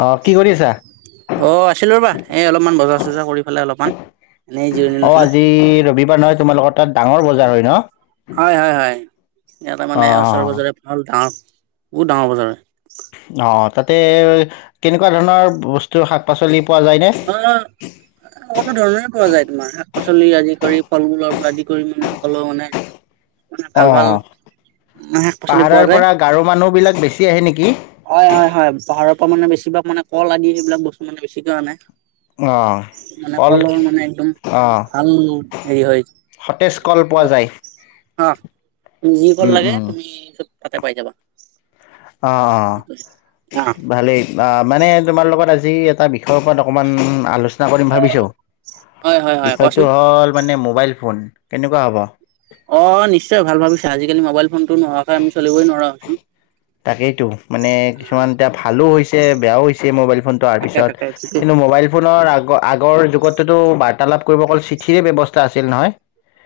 অ কি কৰি আছা? অ আছিলোঁ ৰ'বা, এই অলপমান বজাৰ চজাৰ কৰি পেলাই অলপমান, এনেই জিৰণি অ লৈছিলোঁ। আজি ৰবিবাৰ নহয় তোমালোকৰ তাত ডাঙৰ বজাৰ হয় ন? হয়, হয়, হয় ইয়াতে অ মানে ওচৰে-পজৰে ভল ডৱৰ বহুত ডাঙৰ বছাৰ হয়। অ'। তাতে কেনেকুৱা ধৰণৰ বস্তু শাক পাচলি? পোৱা যায়নে? অ', ককলো ধৰণৰে কোৱা যায়। মাৰ শাক পাচলি আদি কৰি ফল মূলৰ আদি কৰি মানে সকলো মানে মানে অ ভাল ভাল শাক পাচলি পোৱা পাহাৰৰ যায় পৰা গাৰো মানুহ বিলাক বেছি আহে নেকি? হয়, হয়, হয় পাহাৰৰ পৰা মানে বেছিভাগ মানে কল আদি এইবিলাক বস্তু মানে বেছিকে আনে। অ মানে কল কলৰ মানে একদম অ ভাল হেৰি হয় সতেজ কল পোৱা যায় অ যি কল উম লাগে উম তুমি তাতে পাই যাবা। অ অ ভালেই অ মানে তোমাৰ লগত আজি যি এটা বি বিষয়ৰ ওপৰত অকণমান আলোচনা কৰিম ভাবিছোঁ। অ হয় হয় হয় বিষয়টো কোৱাচোন হ'ল মানে মোবাইল ফোন। কেনেকুৱা হ'ব? অ', নিশ্চয় ভাল ভাবিছে আজিকালি মোবাইল ফোনটো নোহোৱাকৈ আমি চলিবই নোৱাৰা হৈছো। তাকেইতো মানে কিছুমান এতিয়া ভালো হৈছে। বেয়াও হৈছে মোবাইল হোৱাৰ তাকে তাকে পিছত ঠিকেই কিন্তু মোবাইল ফোনৰ আগৰ আগৰ যুগত টো বাৰ্তালাপ কৰিব অকল চিঠিৰে ব্যৱস্থা আছিল নহয়।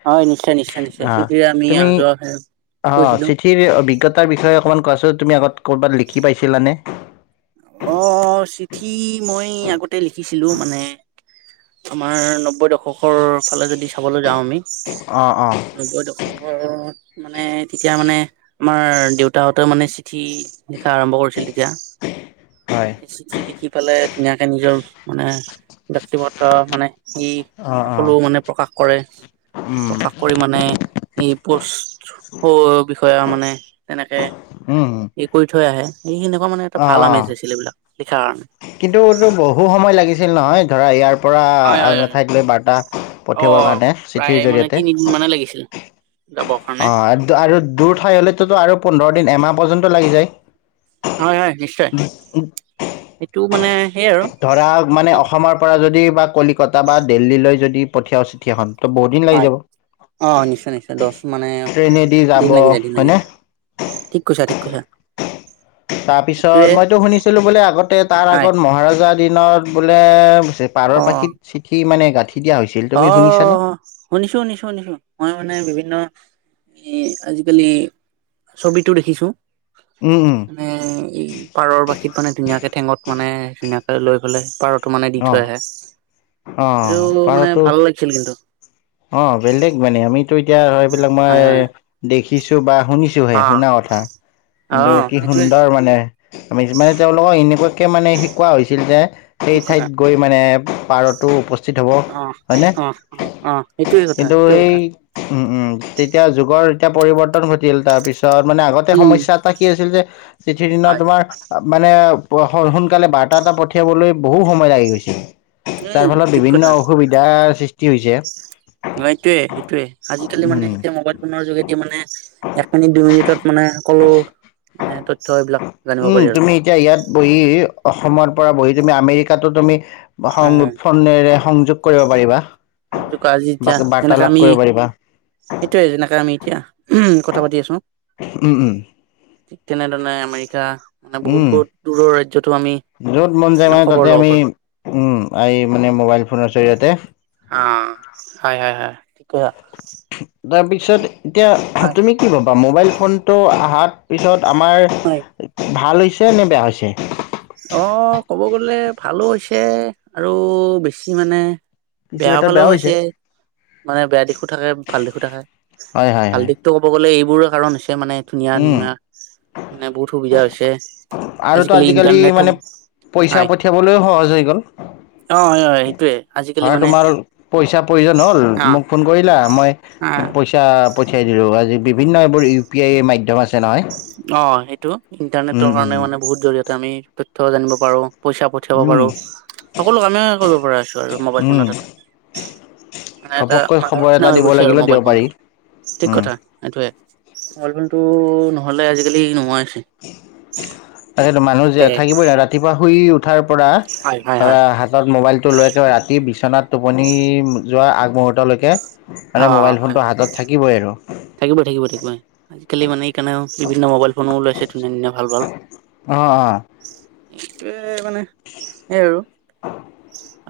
হয় নিশ্চয় নিশ্চয় আহ নিশ্চয়তি আমি যোৱাে কৈছিলো। ত' অভিজ্ঞতাৰ বিষয়ে অক ক তুমি আগত কৰ'বাত লিখি পাইছিলানে? অ', চিঠি মই আগতে লিখিছিলো মানে। আমাৰ নব্বৈ দশক দখৰ ফালে যদি চাবলৈ যাওঁ আমি অ অ নব্বৈ দশক। অ'। মানে তেতিয়া মানে আমাৰ দেউতাহঁতেও মানে চিঠি লিখা আৰম্ভ কৰিছিল তেতিয়া। হয় মানে চিঠি লিখি পেলাই ধুনীয়াকে নিজৰ মানে ব্যক্তিগত মানে ই অ অ সকলো মানে প্ৰকাশ কৰে, উম প্ৰকাশ কৰি মানে এই পুচ অ। ক আও মানে তেনেকে উম এই কৰি থৈ আহে এই সনেকুৱা মানে ত' ভাল নমাইছে চছিলিবিলাক কিন্তুটো বহু সময় লাগিছিল নহয়। ধৰা ইয়াৰ পৰা হয় হয় আন ঠাইত লৈ বাৰ্তা অ পঠিয়াবৰ কাৰণে প্ৰায় চিঠিৰ মানে জৰিয়তে তিনিদিন মানে লাগিছিল যাবৰ কাৰণে অ', আৰু দূৰ ঠাই হ'লেটো আৰু পোন্ধৰ পৰ দিন এমাহ পৰ্যন্ত লাগি যায়। হয় হয় নিশ্চয় এইটো মানে সেই আৰু ধৰা মানে অসমৰ পৰা যদি বা কলিকতা বা দিল্লীলৈ যদি পঠিয়াও চিঠি এখন ত' বহুত দিন লাগি হয়, যাব অ', নিশ্চয়, নিশ্চয় দহ মানে ট্ৰেইনেদি যাব দিন লাগি যায় দিন লাগি হয়নে ঠিক কৈছে। [inaudible] তাৰ পিছত মইতো শুনিছিলো বোলে আগতে তাৰ হয় আগত মহাৰাজাত দিনত বোলে পাৰৰ অ পাখিত চিঠি মানে গাঁঠি দিয়া হৈছিল তুমি শুনিছানে অ', শুনিছো, শুনিছো, শুনিছো মই মানে বিভিন্ন এ, আজিকালি ছবিটো দেখিছো। উম উম মানে এই পাৰৰ বাসীত মানে ধুনীয়াকে ঠেঙত মানে ধুনীয়া লৈ পেলে পাৰত মানে দি থৈ আহে। অ এইটো মানে পাৰতো। ভাল লাগ খেলি [unintelligible] অ', বেলেগ মানে আমি টো, এতিয়া হয়। এইবিলাক মই হয় হয় দেখিছো বা শুনিছো। অ [unintelligible] শুনা অ কথা কিন্তু কি সেইটোৱে সুন্দৰ সেইটোৱে মানে আমি যিমানে তেওঁলোকক এনেকুৱা। এনেকুৱা কে মানে শিকোৱা হৈছিল যে সেই ঠিক কথা ঠাইত গৈ মানে পাৰতো উপস্থিত । অ', অ', অ', অ'। সেইটোৱে কথা কিন্তু সেইটোৱে সেই কথা উম উম তেতিয়া যুগৰ [unintelligible] এতিয়া পৰিৱৰ্তন ঘটিল। তাৰপিছ তৰ, মানে আগতে উম সমস্যা এটা কি হৈছিল যে চিঠিৰ দিনত হয় তোমাৰ আ, মানে প, স-সোনকালে বাৰ্তা এটা পঠিয়াবলে বহু সময় লাগি গৈছিল। তাৰ উম ফলত বিভিন্ন অসুবিধাৰ সৃষ্টি । কি হৈছে? অ', এইটোয়ে সেইটোয়ে। আজিকালি মানে উম এতিয়া মোবাইল ফোনৰ যোগেদি মানে এক মিনিট, দুই মিনিটত মানে সকলো মানে তথ্য এইবিলাক জানিব উম পাৰি আৰু। তুমি এতিয়া ইয়াত বহি অসমৰ পৰা বহি তুমি আমেৰিকাতো তুমি সং হয় হয় ফনেৰে সংযুক্ত কৰিব পাৰিবা। [unintelligible] যুকা আজি যেতিয়া সেনেকাে বাৰ্তালাপ আমি কৰিব পাৰিবা এতিয়ায়ে যেনেকা আমি এতিয়া কথা পাতি আছো। উম উম ঠিক তেনেদৰণে আমেৰিকা। মানে বহুত উম, বহুত দূৰৰ ৰাজ্যতো আমি য'ত মন যায় মানে খবৰ তাতে ল'ব আমি পাৰো। উম, আই মানে মোবাইল ফোনৰ জৰিয়তে হা, হয়, হয়, হয় ঠিক কৈছা। তাৰপিছতে। এতিয়া তুমি কি ভাবা। বা, মোবাইল ফোনটো আহাৰ পিছত আমাৰ হয় ভাল হৈছ হৈছে নে বেয়া হৈছে। অ' ক'ব গলে ভালো হৈছে আৰু বেছি মানে বেয়া ফালেও হৈছে মানে বেয়া দিশো থাকে ভাল দিশো থাকে। হয় হয় ভাল হয় দিশতটো ক'ব গ'লে এই বোৰ কাৰণ হৈছে । তেওঁ মানে ধুনীয়া উম ধুনীয়া। মানে বহুত সুবিধা হৈছে। আৰুতো আজিকালি পিইচা হয় পঠিয়াবলৈ সহজ হৈ গ'ল, অ হয় হয় সেইটোয়ে আজিকালি ধৰা মানে তোমাৰ পিইচা প্ৰয়োজন হ'ল, অ মোক ফোন কৰিলা, মই পইচা পঠিয়াই দিলো আজি। বিভিন্ন এইবোৰ ইউ পি আইয়ে মাধ্যম আছে নহয় অঁ সেইটো, উম ইণ্টাৰনেটৰ কাৰণে মানে উম বহুত জৰিয়তে আমি তথ্য জানিব পাৰোঁ পইচা পঠিয়াব উম পাৰো, সকলো কামেই কৰিব পৰা আছো আৰু মোবাইল উম ফোনত এটা, মানে এটা ঘপককৈ মানুহৰ খবৰ এটা নিচিনা হৈ দিব গৈছে আৰু লাগিলে দিব মোবাইল পাৰি ফোনটো, ঠিক উম কথা, সেইটয়ে। অু [unintelligible] নহলে আজিকালি নোৱাৰে [unintelligible] তাকে মানুহ যে তাকে থাকিবই ৰা-ৰাতিপুৱা সুই উঠাৰ পৰা আ, হয় হয় হয় হাতত মোবাইলটো লৈ একেবাৰে ৰাতি বিছ বিছনাত টোপনি যোৱা আগমুহূৰ্তলৈকে মানে মোবাইল ফোনটো হাতত থাকিবই আৰু। থাকিবই-থাকিবই-থাকিবই, আজিকালি মানে ইকানাও বিভিন্ন মোবাইল ফনো ওলাইছে ধুনীয়া ধুনীয়া ভাল ভাল। অঁ অঁ এতো মানে, সেই আৰু।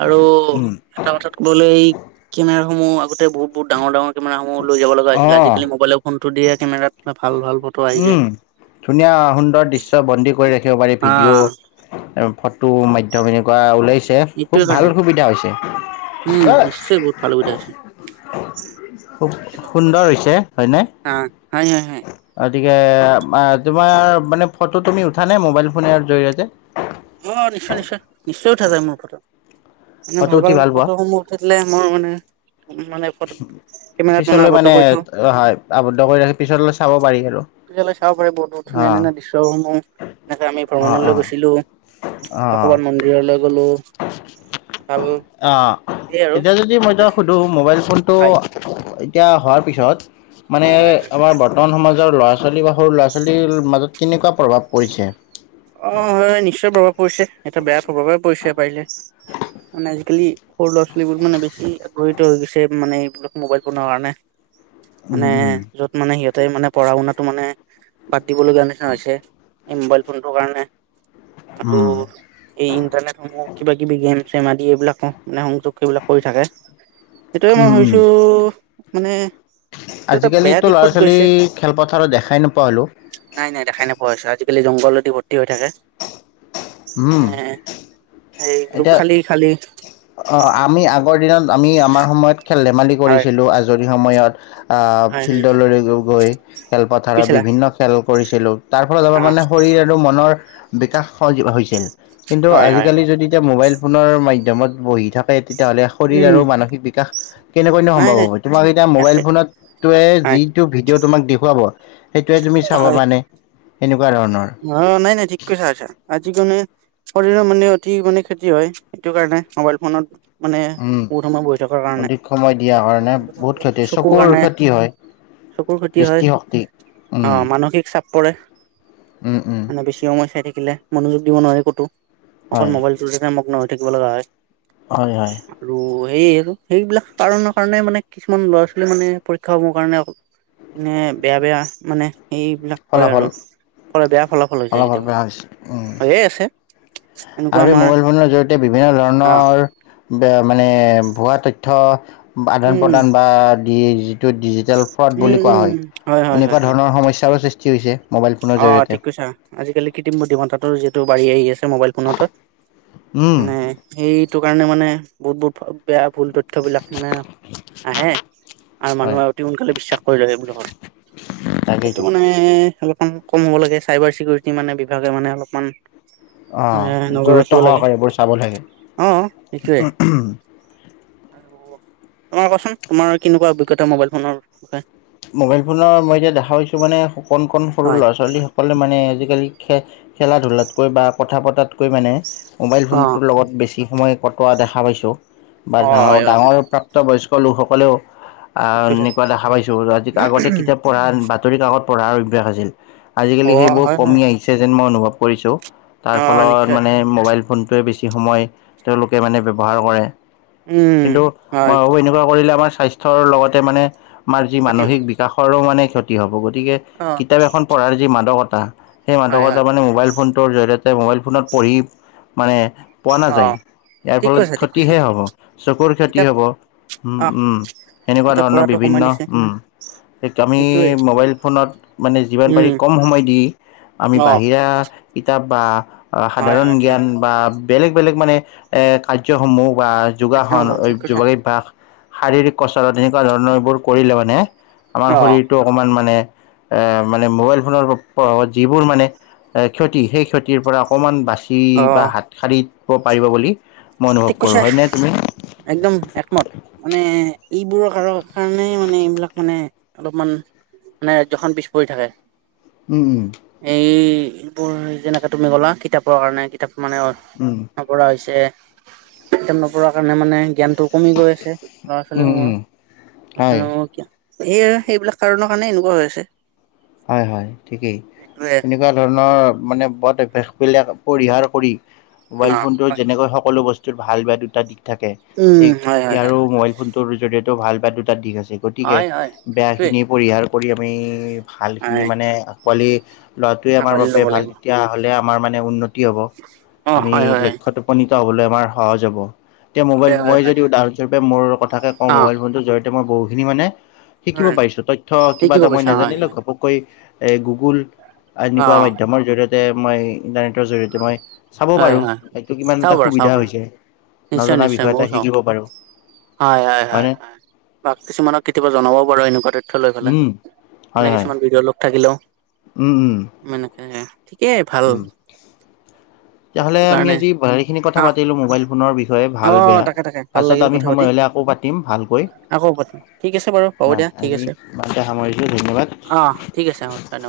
আৰু উম এটা কথাত ক'বলৈ এই কেমেৰা সমু বহুতে বহুত-বহুত ডাঙৰ ডাঙৰ কেমেৰাসমূহ লৈ যাব লগা হৈছিলে, আজি অঁ ফোনটো দিয়া কেমেৰা আ উম, ধুনীয়া সুন্দৰ দৃশ্য বন্দী কৰি ৰাখি দিব পাৰি হা ভিডিঅ'ত আৰু ফটো মাধ্যম এনেকুৱা ওলাই ছে, এইটোৱে খুব কাৰণে ভাল সুবিধা হৈছে। উম নিশ্চয় বহুত ভাল সুবিধা হৈছে অই। [inaudible] খুব তাকেতো সুন্দৰ হৈছে, হয়নে? নহয় । [unintelligible] গতিকে মা, তোমাৰ মানে ফটো তুমি উঠা নে, মবাইলফোনেৰ জৰিয়তে? মই নিশ্চয় নিশ্চয়, নিশ্চয় উঠা যায় মোৰ ফত। মানে ফটো ভাল উঠি ভাল পোৱা? ফতসমূহ উঠিলে মোৰ মানে, উম মানে ফটো [unintelligible] কেমেৰাত মানে আৱদ্ধ কৰি থ। হয় আৱদ্ধ কৰি ৰাখি পিছলৈ চাব পাৰি আৰু। তেতিয়ালে চাব পাৰে বহুত বহুত ধুনীয়া অ', ধুনীয়া দৃশ্যসমূহ। এনেকে আমি অ', ভ্ৰমণলৈ অ', গৈছিলো। অ, বা ক'ৰবাত মন্দিৰলৈ গ'লো ভাল আ সেই আৰু এতিয়া যদি মই এনেকে তক সুধো মোবাইল। তটো হয় এতিয়া হোৱাৰ পিছত । মানে হয় হয় হয় আমাৰ বৰ্তমান সমাজ । ৰ ল'ৰা ছোৱালী বা সৰু ল'ৰা ছোৱালীৰ মাজত কেনেকুৱা প্ৰভাৱ পৰিছে অ হয় নিশ্চয় প্ৰভাৱ পৰিছে এয়া বেয়া। সবৰে পইচা পাৰিলে মানে আজিকালি সৰু ল'ৰা ছোৱালীবোৰ মানে বেছি আকষিত হৈ গৈছে মানে এইবিলাক মোবাইল বনোৱাৰ কাৰণে। । উম, মানে উম, য'ত মানে সিহঁত। মানে পঢ়া শুনাাতটো মানে বাদ দিব লগীয়া নিচিনা হৈছে মানে। চোনটোৰ কাৰণে। আৰু উম, এই ইন্টাৰনেটসমূহ কিবা কিবি গেম । গেম আদি এইবিলাক কওঁ । মানে সংযোগ সেইবিলাক কৰি থাকে সেইটোৱে উম, মই উম। ভাবিছোঁ। মানে এইটো এটা বেয়া আজিকালিতো ল'ৰা দিশত ছোৱালী গৈছে খেলপথাৰত দেখাই নোপোৱা হ'লো। কেইলে জংঘলত । ভৰ্তি হৈ থাকে। উম, হে এতিয়া অ 'আমি আগৰ দিনত আমি আমাৰ সময়ত । খেল- ধেমালি হয় কৰিছিলো আজৰি সময়ত । আ হয় হয় হয় ফিল্ডলৈ গৈ খেলপথাৰত কৈছিলা বিভিন্ন খেল। কৰিছিলোঁ। তাৰ ফলত অ আমাৰ মানে শৰীৰ আৰু মনৰ। বিকাশ সজীৱ হৈছে কিন্তু হয় হয় আজিকালি হয় যদি। মোবাইল ফোনৰ মাধ্যমত বহি থাকে । তেতিয়াহ'লে শৰীৰ উম আৰু মানসিক বিকাশ । কেনেকৈ ন নাই সম্ভৱ নাই হ'ব তোমাৰ এতিয়া মোবাইল ফোনতয়ে হয় যিটো ভিডিঅ' তোমাক দেখুৱাব। সেইটোয়ে তুমি চাবা হয় মানে। এনে অ নাই নাই ঠিক কথা কৈছা আজি কেনে শৰীৰৰ মানে অতি মানে ক্ষতি হয় সেইটো কাৰণে মোবাইল ফোনত। মানে উম বহু সময় বহি থকাৰ কাৰণে অধিক সময় দিয়াৰ কাৰণে প্ৰথম কথাটো বহুত ক্ষতি চকুৰ কাৰণে ক্ষতি হয়। চকুৰ ক্ষতি হয়, দৃষ্টিশক্তি উম আহ মানসিক চাপ পৰে। উম উম মানে বেছি সময় চাই থা থাকিলে মনোযোগ দিব নোৱাৰে কতো। অকল হয় মোবাইলটো লেকে মগ্ন হৈ থাকিব লগা হয়। হয় হয় । সেয় সেইবিলাক কাৰণৰ কাৰণে মানে কিছুমান ল'ৰা ছোৱালী মানে পৰীক্ষা সমূহৰ কাৰণে মানে বেয়া বেয়া মানে সেইবিলাক কয় ফলাফল আৰু । বেয়া ফলাফল হৈ যায় কেতিয়াবা বেয়া হৈছে উম হৈয়ে আছে । আৰু মোবাইল ফোনৰ জৰিয়তে বিভিন্ন অ ধৰণৰ বেয়া মানে ভুৱা তথ্য আদান উম প্ৰদান বা ধেই জি ডিজিটেল ফ্ৰড বুলি উম কোৱা হয়, উম হয় হয় এনেকুৱা হয় ধৰণৰ সমস্যাৰো সৃষ্টি তি হৈছে। মোবাইল ফোনৰ অ জৰিয়তে ঠিক কৈছা আজিকালি কৃত্ৰিম বুদ্ধিমত্তাটোৰ যি বাঢ়ি আহি আছে । মোবাইল ফোনতে উম মানে সেই সেইটো কাৰণে মানে বহুত বহুত ভাল বেয়া ভুল তথ্যবিলাক মানে আহে আৰু হয় মানুহে অতি সোনকালে বিশ্বাস কৰি লয় সেইবিলাকত সেইটো তাকেইতো মানে অলপ অ । কম হ'ব লাগে চাইবাৰ চিকিউৰিটি মানে বিভাগে মানে অলপমান অ এ নজৰ গুৰুত্ব ৰাখিব লাগে সহকাৰে এইবোৰ চাব লাগে। [inaudible] উম কচোন তোমাৰ কেনেকুৱা অভিজ্ঞতা মোবাইল ফোনৰ বিষয়ে মোবাইল ফোনৰ মই এতিয়া দেখা পাইছো মানে কণ কণ সৰু হয় ল'ৰা ছোৱালী সকলে মানে আজিকালি খেল খেলা ধূলাতকৈ বা কথা পতাতকৈ মানে মোবাইল অ ফোনটোৰ লগত বেছি সময় কটোৱা দেখা পাইছোঁ । বা অ ডাঙৰ হয় হয় ডাঙৰ প্ৰাপ্ত বয়স্ক লোকসকলেও ঠিক কৈছা [unintelligible] আগতে কিতাপ পঢ়া বাদ বাতৰি কাকত পঢ়াৰ অভ্যাস আছিল অ আজিকালি সেইবোৰ হয় হয় কমি আহিছে যেন মই অনুভৱ কৰিছোঁ তাৰ অ ফলত নিশ্চয় মানে মোবাইল ফোনটোৱে বেছি সময় তেওঁলোকে মানে ব্যৱহাৰ কৰে। উম কিন্তু মই হয় ভাবো এনেকুৱা কৰিলে আমাৰ স্বাস্থ্যৰ লগতে মানে আমাৰ যি ক্ষতি হ'ব মানসিক বিকাশৰো মানে ক্ষতি হ'ব গতিকে অ কিতাপ এখন পঢ়াৰ যি মাদকতা বাহ সেই হয় মাদকতা হয় মানে মোবাইল ফোনটোৰ জৰিয়তে মোবাইল ফোনত পঢ়ি মানে পোৱা অ নাযায় ইয়াৰ ঠিক ফলত কৈছা ঠিক কৈছা ক্ষতিহে হ'ব চকুৰ ক্ষতি কিতাপ হ'ব উম আহ উম সেনেকুৱা কিতাপ ধৰণৰ পঢ়াটো বিভিন্ন কমাই দিছে উম আমি সেইটোৱে মোবাইল ফোনত মানে যিমান পাৰি উম কম সময় দি আমি অ বাহিৰা কিতাপ বা হয় সাধাৰণ হয় হয় জ্ঞান বা বেলেগ বেলেগ মানে এ কাৰ্যসমূহ বা একদম যোগাসন ঠিক কৈছা যোগভ্যাস শাৰীৰিক কচৰত তেনেকুৱা ধৰণৰ এইবোৰ কৰিলে মানে অ আমাৰ শৰীৰটো অকমান মানে এ মানে মোবাইল ফোনৰ প্ৰভাৱত যিবোৰ মানে এ ক্ষতি সেই ক্ষতিৰ পৰা অকমান বাচি অ বাছি বা হাতসাৰি ক'ব পাৰিব বুলি মই অনুভৱ ঠিক কৰোঁ কৈছো হয়নে তুমি? একদম একমত মানে এইবোৰৰ কাৰ কাৰণে মানে এইবিলাক মানে অলপমান মানে ৰাজ্যখন পিছ পৰি থাকে উম উম এই এইবোৰ যেনেকে তুমি গ'লা কিতাপৰ কাৰণে কিতাপ মানে অ উম পৰা হৈছে ন পঢ়াৰ কাৰণে মানে জ্ঞান টো কমি গৈ আছে ল'ৰা উম উম ছোৱালীসমূহৰ আছে হয় ন সেয়ে সেইবিলাক কাৰণৰ কাৰণে এনেকুৱা হৈ আছে হয় হয় ঠিকেই সেইটোৱে এনেকুৱা ধৰণৰ মানে ব বিলাক পৰিহাৰ কৰি অ মোবাইল ফোনটো হয় যেনেকৈ সকলো বস্তু ভাল বে দুটা দি থাকে উম ঠিক হয় হয় হয় ইয়াৰো মোবাইল ফোনটোৰ জৰিয়তে ভাল বেয়া দুটা দিশ আছে গতিকে হয় হয় সেইটোৱে বেয়াখিনি পৰিহাৰ কৰি আমি ভাল খিনি হয় মানে পোৱালি লৰাটোৱে আমাৰ সাকলি বাবে ল'ব ভাল লাগিব তেতিয়া হ'লে আমাৰ মানে উন্নতি কি হব অ আমি হয় হয় লক্ষত উপনীত হ'বলৈ আমাৰ সহজ হ'ব এতিয়া মোবাইল হয় হয় মই হয় যদি উাহৰহৰূেপ মোৰ কথাকে কওঁ অ মোবাইল ফোনটো জৰি়তে এতিয়া মই বহুখিনি মানে উম শিকিব পাৰিছো তথ্য কিবা শিকিব এটা মই গৈছা হয় নাজানিলে হয় খ এ গুগল অ এনেকুৱা মাধ্যমৰ জৰি়য়তে যে মই ইণ্টাৰনেটৰ জৰিয়তে মই চাব হয় পাৰোঁ। হয় সেইটো কিমান চাব এটা পাৰা চাব সুবিধা পাৰা হৈছে নিশ্চয় নজনা নিশ্চয় বিষয় মইও এটা চাও শিকিব পাৰোঁ হয় হয় হয় হয়নে? হয় কিছুমানক কেতিয়াবা জনাবও পাৰু এনেকুৱা লৈ পেলাই উম, মানে হয় হয় কিছুমান থাকিলেও উম উম [unintelligible] ঠিকেই ভাল উম। তেতিয়াহ'লে সেইটো আমি কাৰণে আজি ভালেইখিনি কথা অ পাতিলো মোবাইল ফোনৰ বিষয়ে অ ভাল বেয়া তাকে তাকে ভাল পাছত লাগিল আমি কথা পাতি সময় হ'লে আকৌ পাতিম ভালকৈ আকৌ পাতিম ঠিক আছে বাৰু ন হ'ব দিয়া ঠিক আজি আছে সামৰিছো ধন্যবাদ অ ঠিক আছে অ ধন্যবাদ